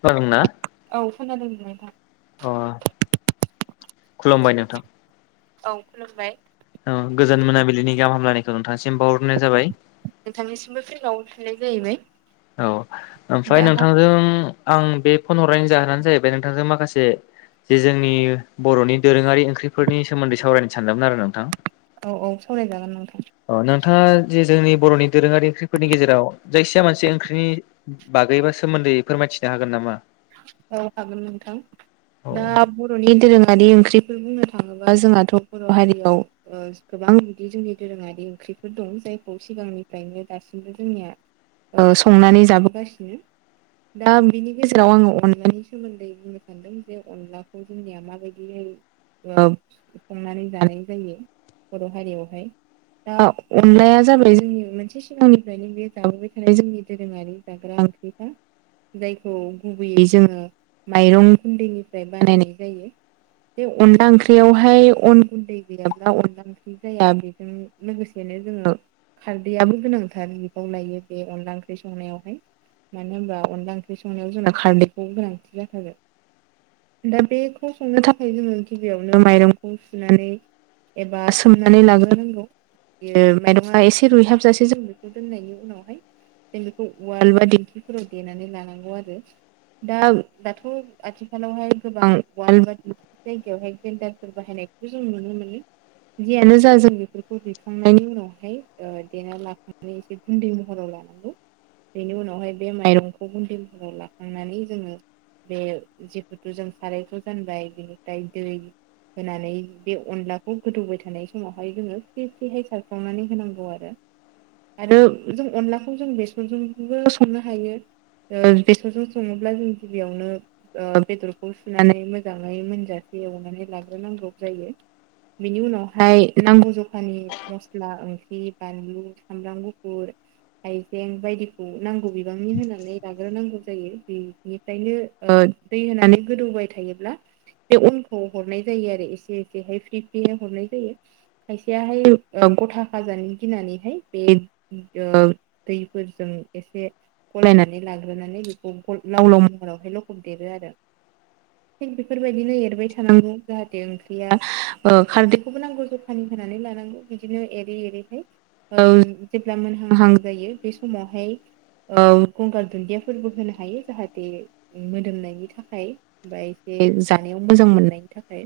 खोनादों ना? औ खोनादों नोंथां। अ' खुलुमबाय नोंथां। औ खुलुमबाय। औ गोजान मोनाबिलिनि गाह हामलायनायखौ नोंथांसिम बावहरनाय जाबाय। बावहरनाय जाबाय। औ ओमफ्राय नोंथांजों आं बे फन हरनायनि जाहोनानो जाहैबाय नोंथांजों माखासे जे जोंनि बर'नि दोरोङारि ओंख्रिफोरनि सोमोन्दै सावरायनो सानदोंमोन आरो नोंथां? औ औ सावरायजागोन नोंथां। अ नोंथाङा जे जोंनि बर'नि दोरोङारि ओंख्रिनि गेराव जायखिजाया मोनसे ओंख्रिनि बागैबा सोमोन्दै फोरमायथिनो हागोन नामा? औ हागोन नोंथां औ दा बर'नि दोरोङारि ओंख्रिफोर बुंनो थाङोबा जोंहाथ' बर' हारियाव ओ गोबां बिदि जोंनि दोरोङारि ओंख्रि बेफोर दं जायखौ सिगांनिफ्रायनो दासिमबो जोंनिया ओ संनानै जाबोगासिनो। दा बिनि गे जेराव आङो अनलानि सोमोन्दै बुंनो सानदों जे अनलाखौ जोंनिया माबायदियै ओ संनानै जानाय जायो बर' हारियावहाय‌ दा अनलाया जाबाय जोंनि मोनसे सिगांनिफ्रायनो बे जाबोबाय थानाय जोंनि दोरोङारि जाग्रा [unintelligible] जायखौ गुबैयै जोङो माइरं गुन्दैनिफ्राय बानायनाय जायो। बे अनला ओंख्रियावहाय अन गुन्दै गैयाब्ला अनला ओंख्रि जाया बेजों लोगोसेनो बिनिफ्राय जोङो खारदैआबो गोनांथार बिफाव लायो बे अनला ओंख्रि संनायावहाय। मानो होनबा अनला ओंख्रि संनायाव जोंना खारैखौ गोनांथि जाखागोन। दा बेखौ संनो थाखाय जोङो गिबियावनो माइरंखौ सुनानै एबा सोमनानै लाग्रोनांगौ। बेयो माइरङा‌ एसे रुइहाबजासेजों बेखौ दोननायनि उनावहाय जों बेखौ उवाल बा दिंखिफोराव देनानै लानांगौ आरो दा दाथ' गोबां अवाल बा बेफोर जायगायावहाय ग्रेन्दारफोर बाहाय बाहायनायखौ जों नुनो मोनो जियानो जा जों बेफोरखौ देखांनायनि उनावहाय ओ देना लाखांनानै एसे गुन्दै महराव लानांगौ बेनि उनावहाय बे माइरंखौ गुन्दै महराव लाखांनानै जोङो बे जिहुथु जों सारायखौ जानबाय बिनिफ्राय दै होनानै बे अनलाखौ गोदौबाय थानाय समावहाय जोङो फ्रि फ्रिहाय सारफावनानै होनांगौ आरो आरो जों अनलाखौ जों बेसनजोंबो संनो हायो ओ बेसनजों सङोब्ला जों गिबियावनो ओ बेदरखौ सुनानै मोजाङै मोनजासे एवनानै लाग्रोनांगौ। नांगौ जायो बेनि उनावहाय नांगौ जखानि मस्ला ओंख्रि बानलु सामब्राम गुफुर हाइजें बायदिखौ नांगौ बिबांनि होनानै लाग्रोनांगौ जायो बेनिफ्रायनो ‍ओ दै होनानै गोदौबाय थायोब्ला बे अनखौ हरनाय जायो आरो एसे एसेहाय फ्रि फ्रि हरनाय जायो खायसेयाहाय औ गथा खाजानो गिनानैहाय बे ओ दैफोरजों एसे गलाय‌ नानै लाग्रोनानै बेखौ लाव-लाव महरावहाय लखम देरो आरो थिग बेफोरबायदिनो एरबाय थानांगौ जाहाथे ओंख्रिया खारदैखौबो नांगौ जखानि होनानै लानांगौ बिदिनो एरि एरि हाय ओ जेब्ला मोनहां हां जायो बे समावहाय औ गंगार दुन्दिया फोरबो होनो हायो जाहाथे मोदोमनायनि थाखाय बा एसे जानायाव मोजां मोननायनि थाखाय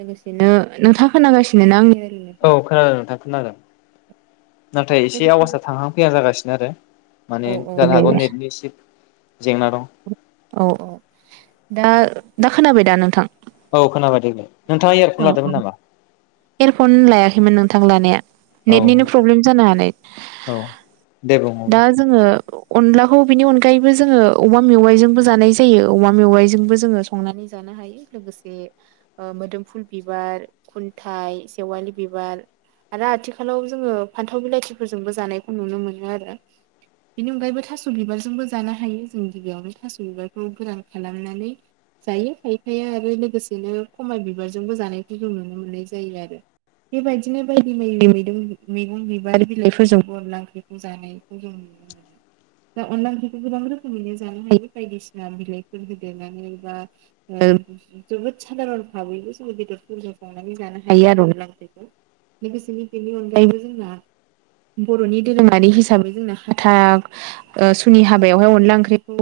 लोगोसेनो नोंथाङा खोनागासिनो आंनि औ खोनादों नोंथां खोनादों। नाथाय एसे आवासआ थांहां फैया जागासिनो आरो माने जानो दे हागौ दे नेटनि एसे जेंना दं औ दा दा खोनाबाय दा नोंथां? औ खोनाबाय दे औ औ एयारफन लायाखैमोन नोंथां लानाया औ नेटनिनो प्रब्लेम जानो हानाय औ दे बुं दा जोङो अनलाखौ बिनि अनगायैबो जोङो अमा मेवाइजोंबो जानाय जायो अमा मेवाइजोंबो जोङो संनानै जानाय जानो हायो लोगोसे ओ मोदोम फुल बिबार खुन्थाइ सेवालि बिबार आरो आथिखालाव जोङो फान्थाव बिलाथिफोरजोंबो जानायखौ नुनो मोनो आरो बेनि अनगायैबो थास' बिबारजोंबो जानो हायो जों गिबियावनो थास' बिबारखौ गोरान खालामनानै जायो खायफाया आरो लोगोसेनो खोमा बिबारजोंबो जानायखौ जों नुनो मोननाय जायो आरो बेबायदिनो बायदि-बायदि मैदं मैगं बिबार बिलाइफोरजोंबो अनला ओंख्रिखौ जानायखौ जों [inaudible] दा अनला ओंख्रिखौ गोबां रोखोमैनो जानो हायो बायदिसिना बिलाइफोर होदेरनानै बा जोबोद साधारन भाबैबो जों बेदरफोरजों संनानै जानो हायो आरो अनला ओंख्रिखौ लोगोसेनो बेनि अनगायैबो जोंना बर'नि दोरोङारि हिसाबै जोंना हाथा ओ सुनि हाबायावहाय अनला ओंख्रिखौ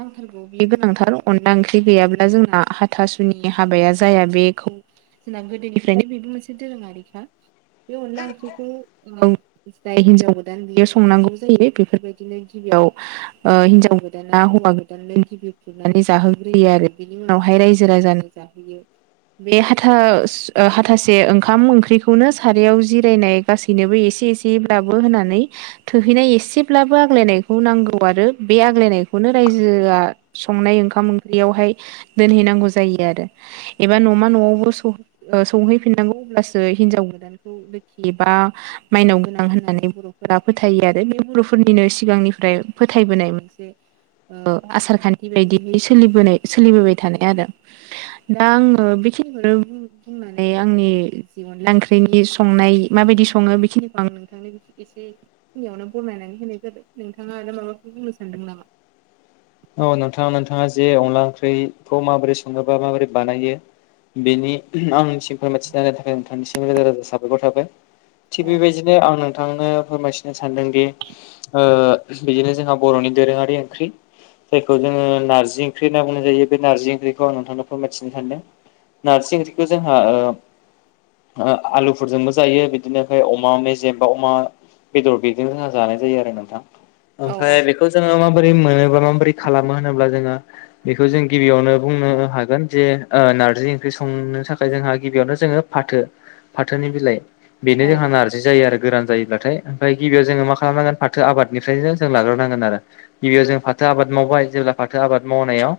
नांथारगौ बे गोनांथार अनला ओंख्रि गैयाब्ला जोंना हाथासुनि हाबाया जाया बे खौ जोंना गोदोनिफ्रायनो बेबो मोनसे दोरोङारिखा बे अनला ओंख्रिखौ जाय हिनजाव गोदान बियो संनांगौ जायो बेफोरबायदिनो गिबि याव ओ हिनजाव गोदाना हौवा गोदाननो गिबि खुरनानै जाहोग्रोयो आरो बेनि उनावहाय राइजोआव रायजो राजानो जाहोयो बे हाथासु हाथासे ओंखाम ओंख्रिखौनो सारियाव जिरायनाय गासैनोबो एसे एसेयैब्लाबो होननानै थोहैनाय एसेब्लाबो आग्लायनायखौ नांगौ आरो बे आग्लायनायखौनो राइजोआ संनाय ओंखाम ओंख्रियावहाय दोनहैनांगौ जायो आरो एबा नोमा न'वावबो सौहैफिननांगौ अब्लासो हिनजाव गोदानखौ लोखि बा माइनाव गोनां होननानै बर'फोरा फोथायो आरो बे बर'फोरनिनो सिगांनिफ्राय फोथायबोनाय मोनसे आसार खान्थि बायदि सोलिबोनाय सोलिबोबाय थानाय आरो दा आं बेखिनिखौनो बुंना नानै आंनि जि अनला ओंख्रिनि संनाय माबायदि सङो बेखिनिखौ आं नोंथांनो एसे खिनियावनो बरनायनानै होनाय जाबाय नोंथाङा आरो माबाफोर बुंनो सानदों नामा [unintelligible] औ नोंथां नोंथाङा जे अनला ओंख्रिखौ माबोरै सङोबा माबोरै बानायो बेनि आंनिसिम फोरमायथिना होनाय थाखाय नोंथांनिसिम रोजा रोजा साबायखर थाबाय थिग बेबायदिनो आं नों थांनो फोरमायथिनो सानदोंदि ओ बिदिनो जोंहा बर'नि दोरोङारि ओंख्रि जायखौ जोङो नारजि ओंख्रि होनना बुंनाय जायो बे नारजि ओंख्रिखौ आं नोंथांनो फोरमायथिनो सानदों नारजि ओंख्रिखौ जोंहा आलुफोरजोंबो जायो बिदिनो आमफाय अमा मेजेम बा अमा बेदर बेजों जोंहा जानाय जायो आरो नोंथां ओमफ्राय बेखौ जोङो माबोरै मोनो बा माबोरै खालामो होनोब्ला जोङो बेखौ जों गिबियावनो बुंनो हागोन जे नारजि ओंख्रि सं नो थाखाय जोंहा गिबियावनो जोङो फाथो फाथोनि बिलाइ बेनो जोंहा नारजि जायो आरो गोरान जायोब्लाथाय ओमफाय गिबियाव जोङो मा खालामनांगोन फाथो आबादनिफ्रायनो जों लाग्रोनांगोन आरो गिबियाव जों फाथो आबाद मावबाय जेब्ला फाथो आबाद मावनायाव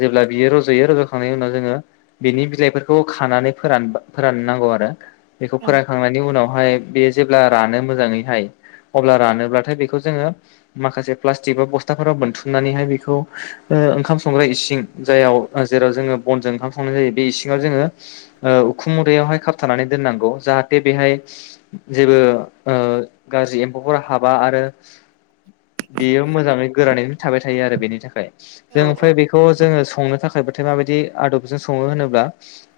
जेब्ला बियो रज'यो रज'खांनायनि उनाव जोङो बिनि बिलाइ फोरखौ खानानै फोराननांगौ आरो बेखौ फोरानखांनायनि उनाव आमफाय बे जेब्ला रानो मोजाङैहाय अब्ला रानोब्लाथाय बेखौ जोङो माखासे प्लास्टिक बा बस्थाफोराव बोन्थुम नानैहाय बेखौ ओंखाम संग्रा इसिं जाय जेराव जोङो बनजों ओंखाम संनाय जायो बे इसिं ङाव जोङो उखुम मुदायावहाय खाबथानानै दोननांगौ जाहाथे बेहाय जेबो ओ गाज्रि एम्फौफोर हाबा आरो बेयो मोजाङै गोरानै थाबाय थायो आरो बेनि थाखाय जों ओमफ्राय बेखौ जोङो संनो थाखायबो नाथाय माबायदि आदबजों सङो होनोब्ला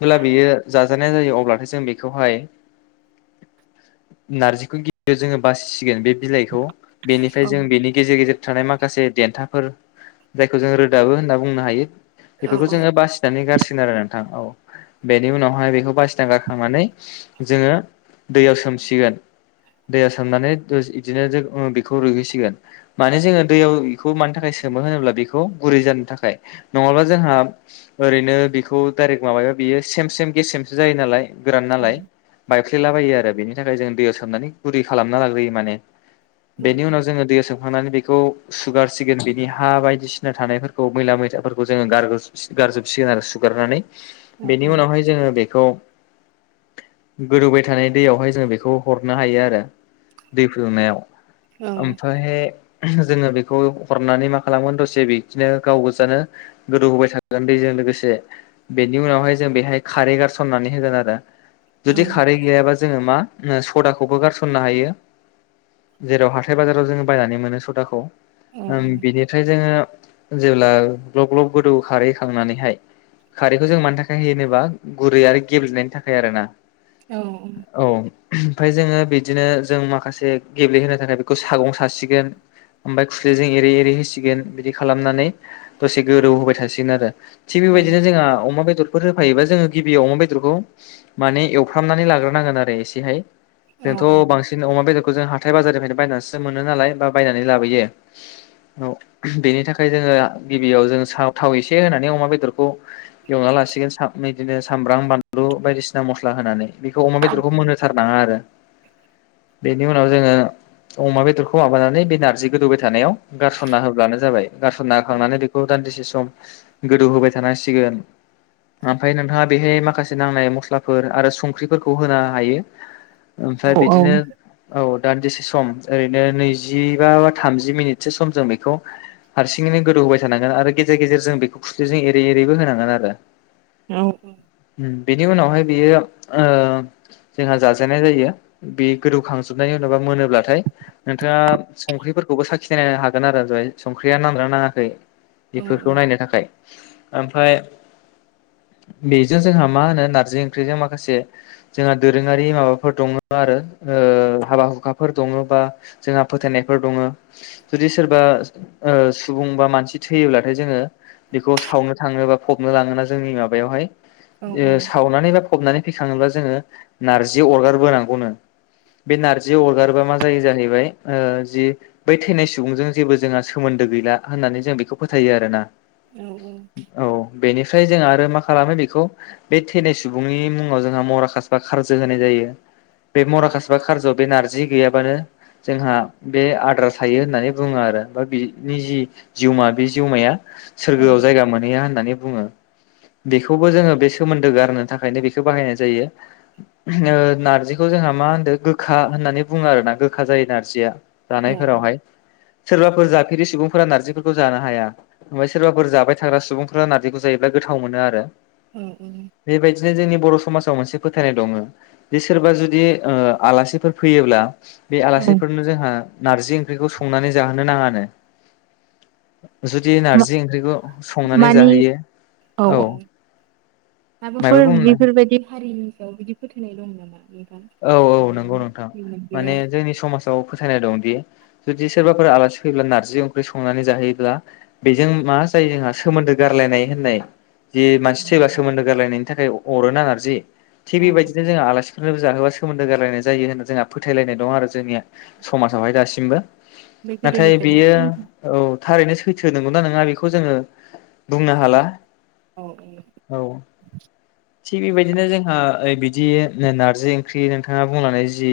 जेब्ला बेयो जाजानाय जायो अब्लाथाय जों बेखौहाय नारजिखौ गिबियाव जोङो बासिसिगोन बे बिलाइखौ बेनिफ्राय जों बेनि गेजेर गेजेर थानाय माखासे देन्थाफोर जायखौ जों रोदाबो होनना बुंनो हायो बेफोरखौ जोङो बासिनानै गारसिगोन आरो नोंथां औ बेनि उनावहाय बेखौ बासि ना गारखांनानै जोङो दैयाव सोमसिगोन दैयाव सोमनानै बिदिनो ओ बेखौ रुइहैसिगोन माने जोङो दैयाव बेखौ मानि थाखाय सोमो होनोब्ला बेखौ गुरै जानो थाखाय नङाबा जोंहा ओरैनो बेखौ डाइरेक माबायोबा बियो सेम सेम गेसेम जायो नालाय गोरान नालाय बायफ्लेलाबायो आरो बेनि थाखाय जों दैयाव सोमनानै गुरै खालामना लाग्रोयो माने बेनि उनाव जोङो दैयाव सोमखांनानै बेखौ सुगारसिगोन बिनि हा बायदिसिना थानायफोरखौ मैला मैथाफोरखौ जोङो गारजोबसिगोन आरो सुगारनानै बेनि उनावहाय जोङो बेखौ गोदौबाय थानाय दैयावहाय जों बेखौ हरनो हायो आरो दै फुनायाव ओमफ्राय जोङो बे बेखौ हरनानै मा खालामगोन दसे बिदिनो गाव गोजानो गोदौ होबाय थागोन दैजों लोगोसे से बेनि उनावहाय जों बेहाय खारै गारसननानै होगोन आरो जुदि खारै गैयाबा जोङो मा सदाखौबो गारसननो हायो जेराव हाथाय बाजाराव जोङो बायनानै मोनो सदाखौ बिनिफ्राय जोङो जेब्ला ग्लब ग्लब गोदौ खारैखांनानैहाय खारैखौ जों मानि थाखाय होयो होनोबा गुरै आरो गेब्लेनायनि थाखाय आरो ना औ ओमफ्राय जोङो बिदिनो जों माखासे गेब्लेहोनो थाखाय बेखौ सागं सासिगोन ओमफ्राय खुरैजों एरै एरै होसिगोन बिदि खालामनानै दसे गोदौ होबाय थासिगोन आरो थि बेबायदिनो जोंहा अमा बेदर फोर होफायोबा जोङो गिबियाव अमा बेदरखौ माने एवफ्रामनानै लाग्रोनांगोन आरो एसेहाय जोंथ' बांसिन अमा बेदरखौ जों हाथाय बाजारनिफ्रायनो बायनानैसो मोनो नालाय बा बायनानै लाबोयो औ बेनि थाखाय जोङो गिबियाव जों थाव एसे होनानै अमा बेदरखौ एवनानै लासिगोन बिदिनो सामब्राम बानलु बायदिसिना मस्ला होनानै बेखौ अमा बेदरखौ मोनोथारनाङा आरो बेनि उनाव जोङो अमा बेदरखौ माबानानै बे नारजि गोदौबाय थानायाव गारसनना होब्लानो जाबाय गारस'ना होखांनानै बेखौ दान्दिसे सम गोदौ होबाय थानांसिगोन ओमफ्राय नोंथाङा बेहाय माखासे नांनाय मस्लाफोर आरो संख्रिफोरखौ होनो हायो ओमफ्राय बिदिनो औ दान्दिसे सम ओरैनो नैजिबा थामजि मिनिटसो सम जों बेखौ हारसिङैनो गोदौ होबाय थानांगोन आरो गेजेर गेजेर जों बेखौ खुरैजों एरै एरै बो होनांगोन आरो औ औ बिनि उनावहाय बियो ओ जोंहा जाजेननाय जायो बे गोदौखांजोबनाय होनोबा मोनोब्लाथाय नोंथाङा संख्रिफोर बेखौबो साखिनायनो हागोन आरो जहाय संख्रिया नांना नाङाखै बेफोरखौ नायनो थाखाय ओमफ्राय बेजों जोंहा मा होनो नारजि ओंख्रिजों माखासे जोंहा दोरोङारि माबाफोर दङ आरो ओ हाबा हुखाफोर दङ बा जोंहा फोथायनायफोर दङो जुदि सोरबा सुबुं बा मानसि थैयोब्लाथाय जोङो बेखौ सावनो थाङोबा फबनो लाङोना जोंनि माबायावहाय ओ सावनानै बा फबनानै फैखाङोब्ला जोङो नारजि अरगार बोनांगौनो बे नारजि अरगारोबा मा जायो जाहैबाय ओ जि बै थैनाय सुबुंजों जेबो जोंहा सोमोन्दो गैला होननानै जों बेखौ फोथायो आरोना औ बेनिफ्राय जों आरो मा खालामो बेखौ बे थैनाय सुबुंनि मुङाव जोंहा मराकास बा खारजो होनाय जायो बे मराकास बा खारजु बे नारजि गैयाबानो जोंहा बे आद्रा थायो होननानै बुङो आरो बा बिनि जि जिउमा बे जिउमाया सोरगोआव जायगा मोनहैया होननानै बुङो बेखौबो जोङो बे सोमोन्दो गारनो थाखायनो बेखौ बाहायनाय जायो नारजिखौ जों जोंहा मा होनदो गोखा होननानै बुङो आरोना गोखा जायो नारजिया जानायफोरावहाय सोरबाफोर जाफेरि सुबुंफोरा नारजिफोरखौ जानो हाया ओमफ्राय सोरबाफोर जाबाय थाग्रा सुबुंफोरा नारजिखौ जायोब्ला गोद थाव मोनो आरो बेबायदिनो जोंनि बर' समाज जाव मोनसे फोथायनाय दङ जे सोरबा जुदि आलासिफोर फैयोब्ला बे आलासिफोरनो जोंहा नारजि ओंख्रिखौ संनानै जाहोनो नाङानो जुदि नारजि ओंख्रिखौ संनानै मानि जाहोयो औ मायबा माबाफोर बुंनो बेफोरबायदि हारिनि सायाव बिदि फोथायनाय दं नामा औ औ नंगौ नोंथां माने जोंनि समाजाव फोथायनाय दंदि जुदि सोरबाफोरा आलासि फैब्ला नारजि जि ओंख्रि संनानै जाहैयोब्ला बेजों मा जायो जोंहा सोमोन्दो गारलायनाय होननाय जे मानसि थैबा सोमोन्दो गारलायनायनि थाखाय अरो ना नारजि थिग बेबायदिनो जों आलासिफोरनोबो जाहोबा सोमोन्दो गारलायनाय जायो होनना जोंहा फोथायलायनाय दं आरो जोंनिया समाजावहाय दासिमबो नाथाय बेयो औ थारैनो सैथो नंगौना नङा बेखौ जोङो बुंनो हाला औ थि बेबायदिनो जोंहा बिदि नार्जि ख्रि नोंथाङा बुंनानै जि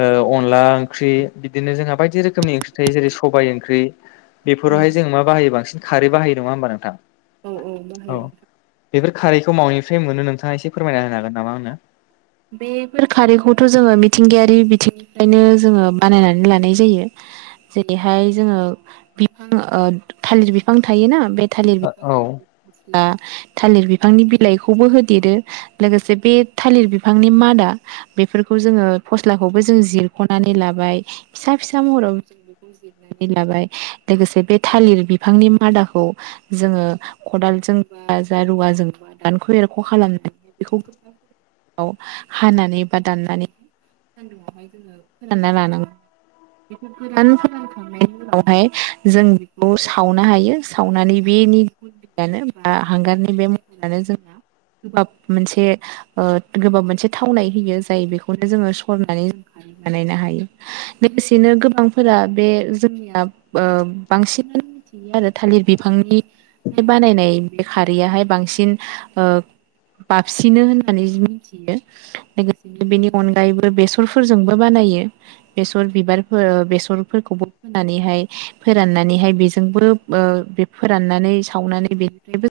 ओ अनला ओंख्रि बिदिनो जोंहा बायदि रोखोम रोखोमनि ओंख्रि थायो जेरै सबाइ ओंख्रि बेफोरावहाय जोङो मा बाहायो बांसिन खारै बाहायो नङा होमबा नोंथां औ औ बाहायो। बेफोर खारैखौ मावनिफ्राय मोनो नोंथाङा एसे फोरमायना होनो हागोन नामा आंनो? बेफोर खारैखौथ' जोङो मिथिंगायारि बिथिंनिफ्रायनो जोङो बानायनानै लानाय जायो जेरैहाय जोङो बिफां थालिर बिफां थायोना बे थालिर आंनो औ [unintelligible] थालिर बि फांनि बिलाइखौबो होदेरो, लोगोसे बे थालिर बि फांनि मादा बेफोरखौ जोङो फस्लाखौबो जों जिरखनानै लाबाय फिसा फिसा मह [unintelligible] जिरनानै लाबाय लोगोसे बे थालिर बिफांनि मादाखौ जोङो खदाल जोंबा जा रुवा जोंबा दानख एरख खालामनानै बेखौ [unintelligible] हानानै बा दाननानै [unintelligible] लानांगौ बेखौ गोरान फोरानखांनायनि उनावहाय जों बेखौ सावनो हायो सावनानै बे बेनि [unintelligible] बा हांगारनि बे महरानो जोंना गोबाब मोनसे ओ गोबाब मोनसे थावनाय होयो जाय बेखौनो जोङो सरनानै [unintelligible] बानायनो हायो लोगोसेनो गोबांफोरा बे जोंनिया ओ बांसिनानो मिथियो आरो थालिर बिफांनि बे बानायनाय बे खारौयाहाय बांसिन ओ बाबसिनो होननानै जों मिथियो लोगोसेनो बेनि अनगायैबो बेसरफोरजोंबो बानायो बेसर बिबारफोर ओ बेसरफोरखौबो फानैहाय फोराननानैहाय बेजोंबो ओ बे फोराननानै सावनानै बेनिफ्रायबो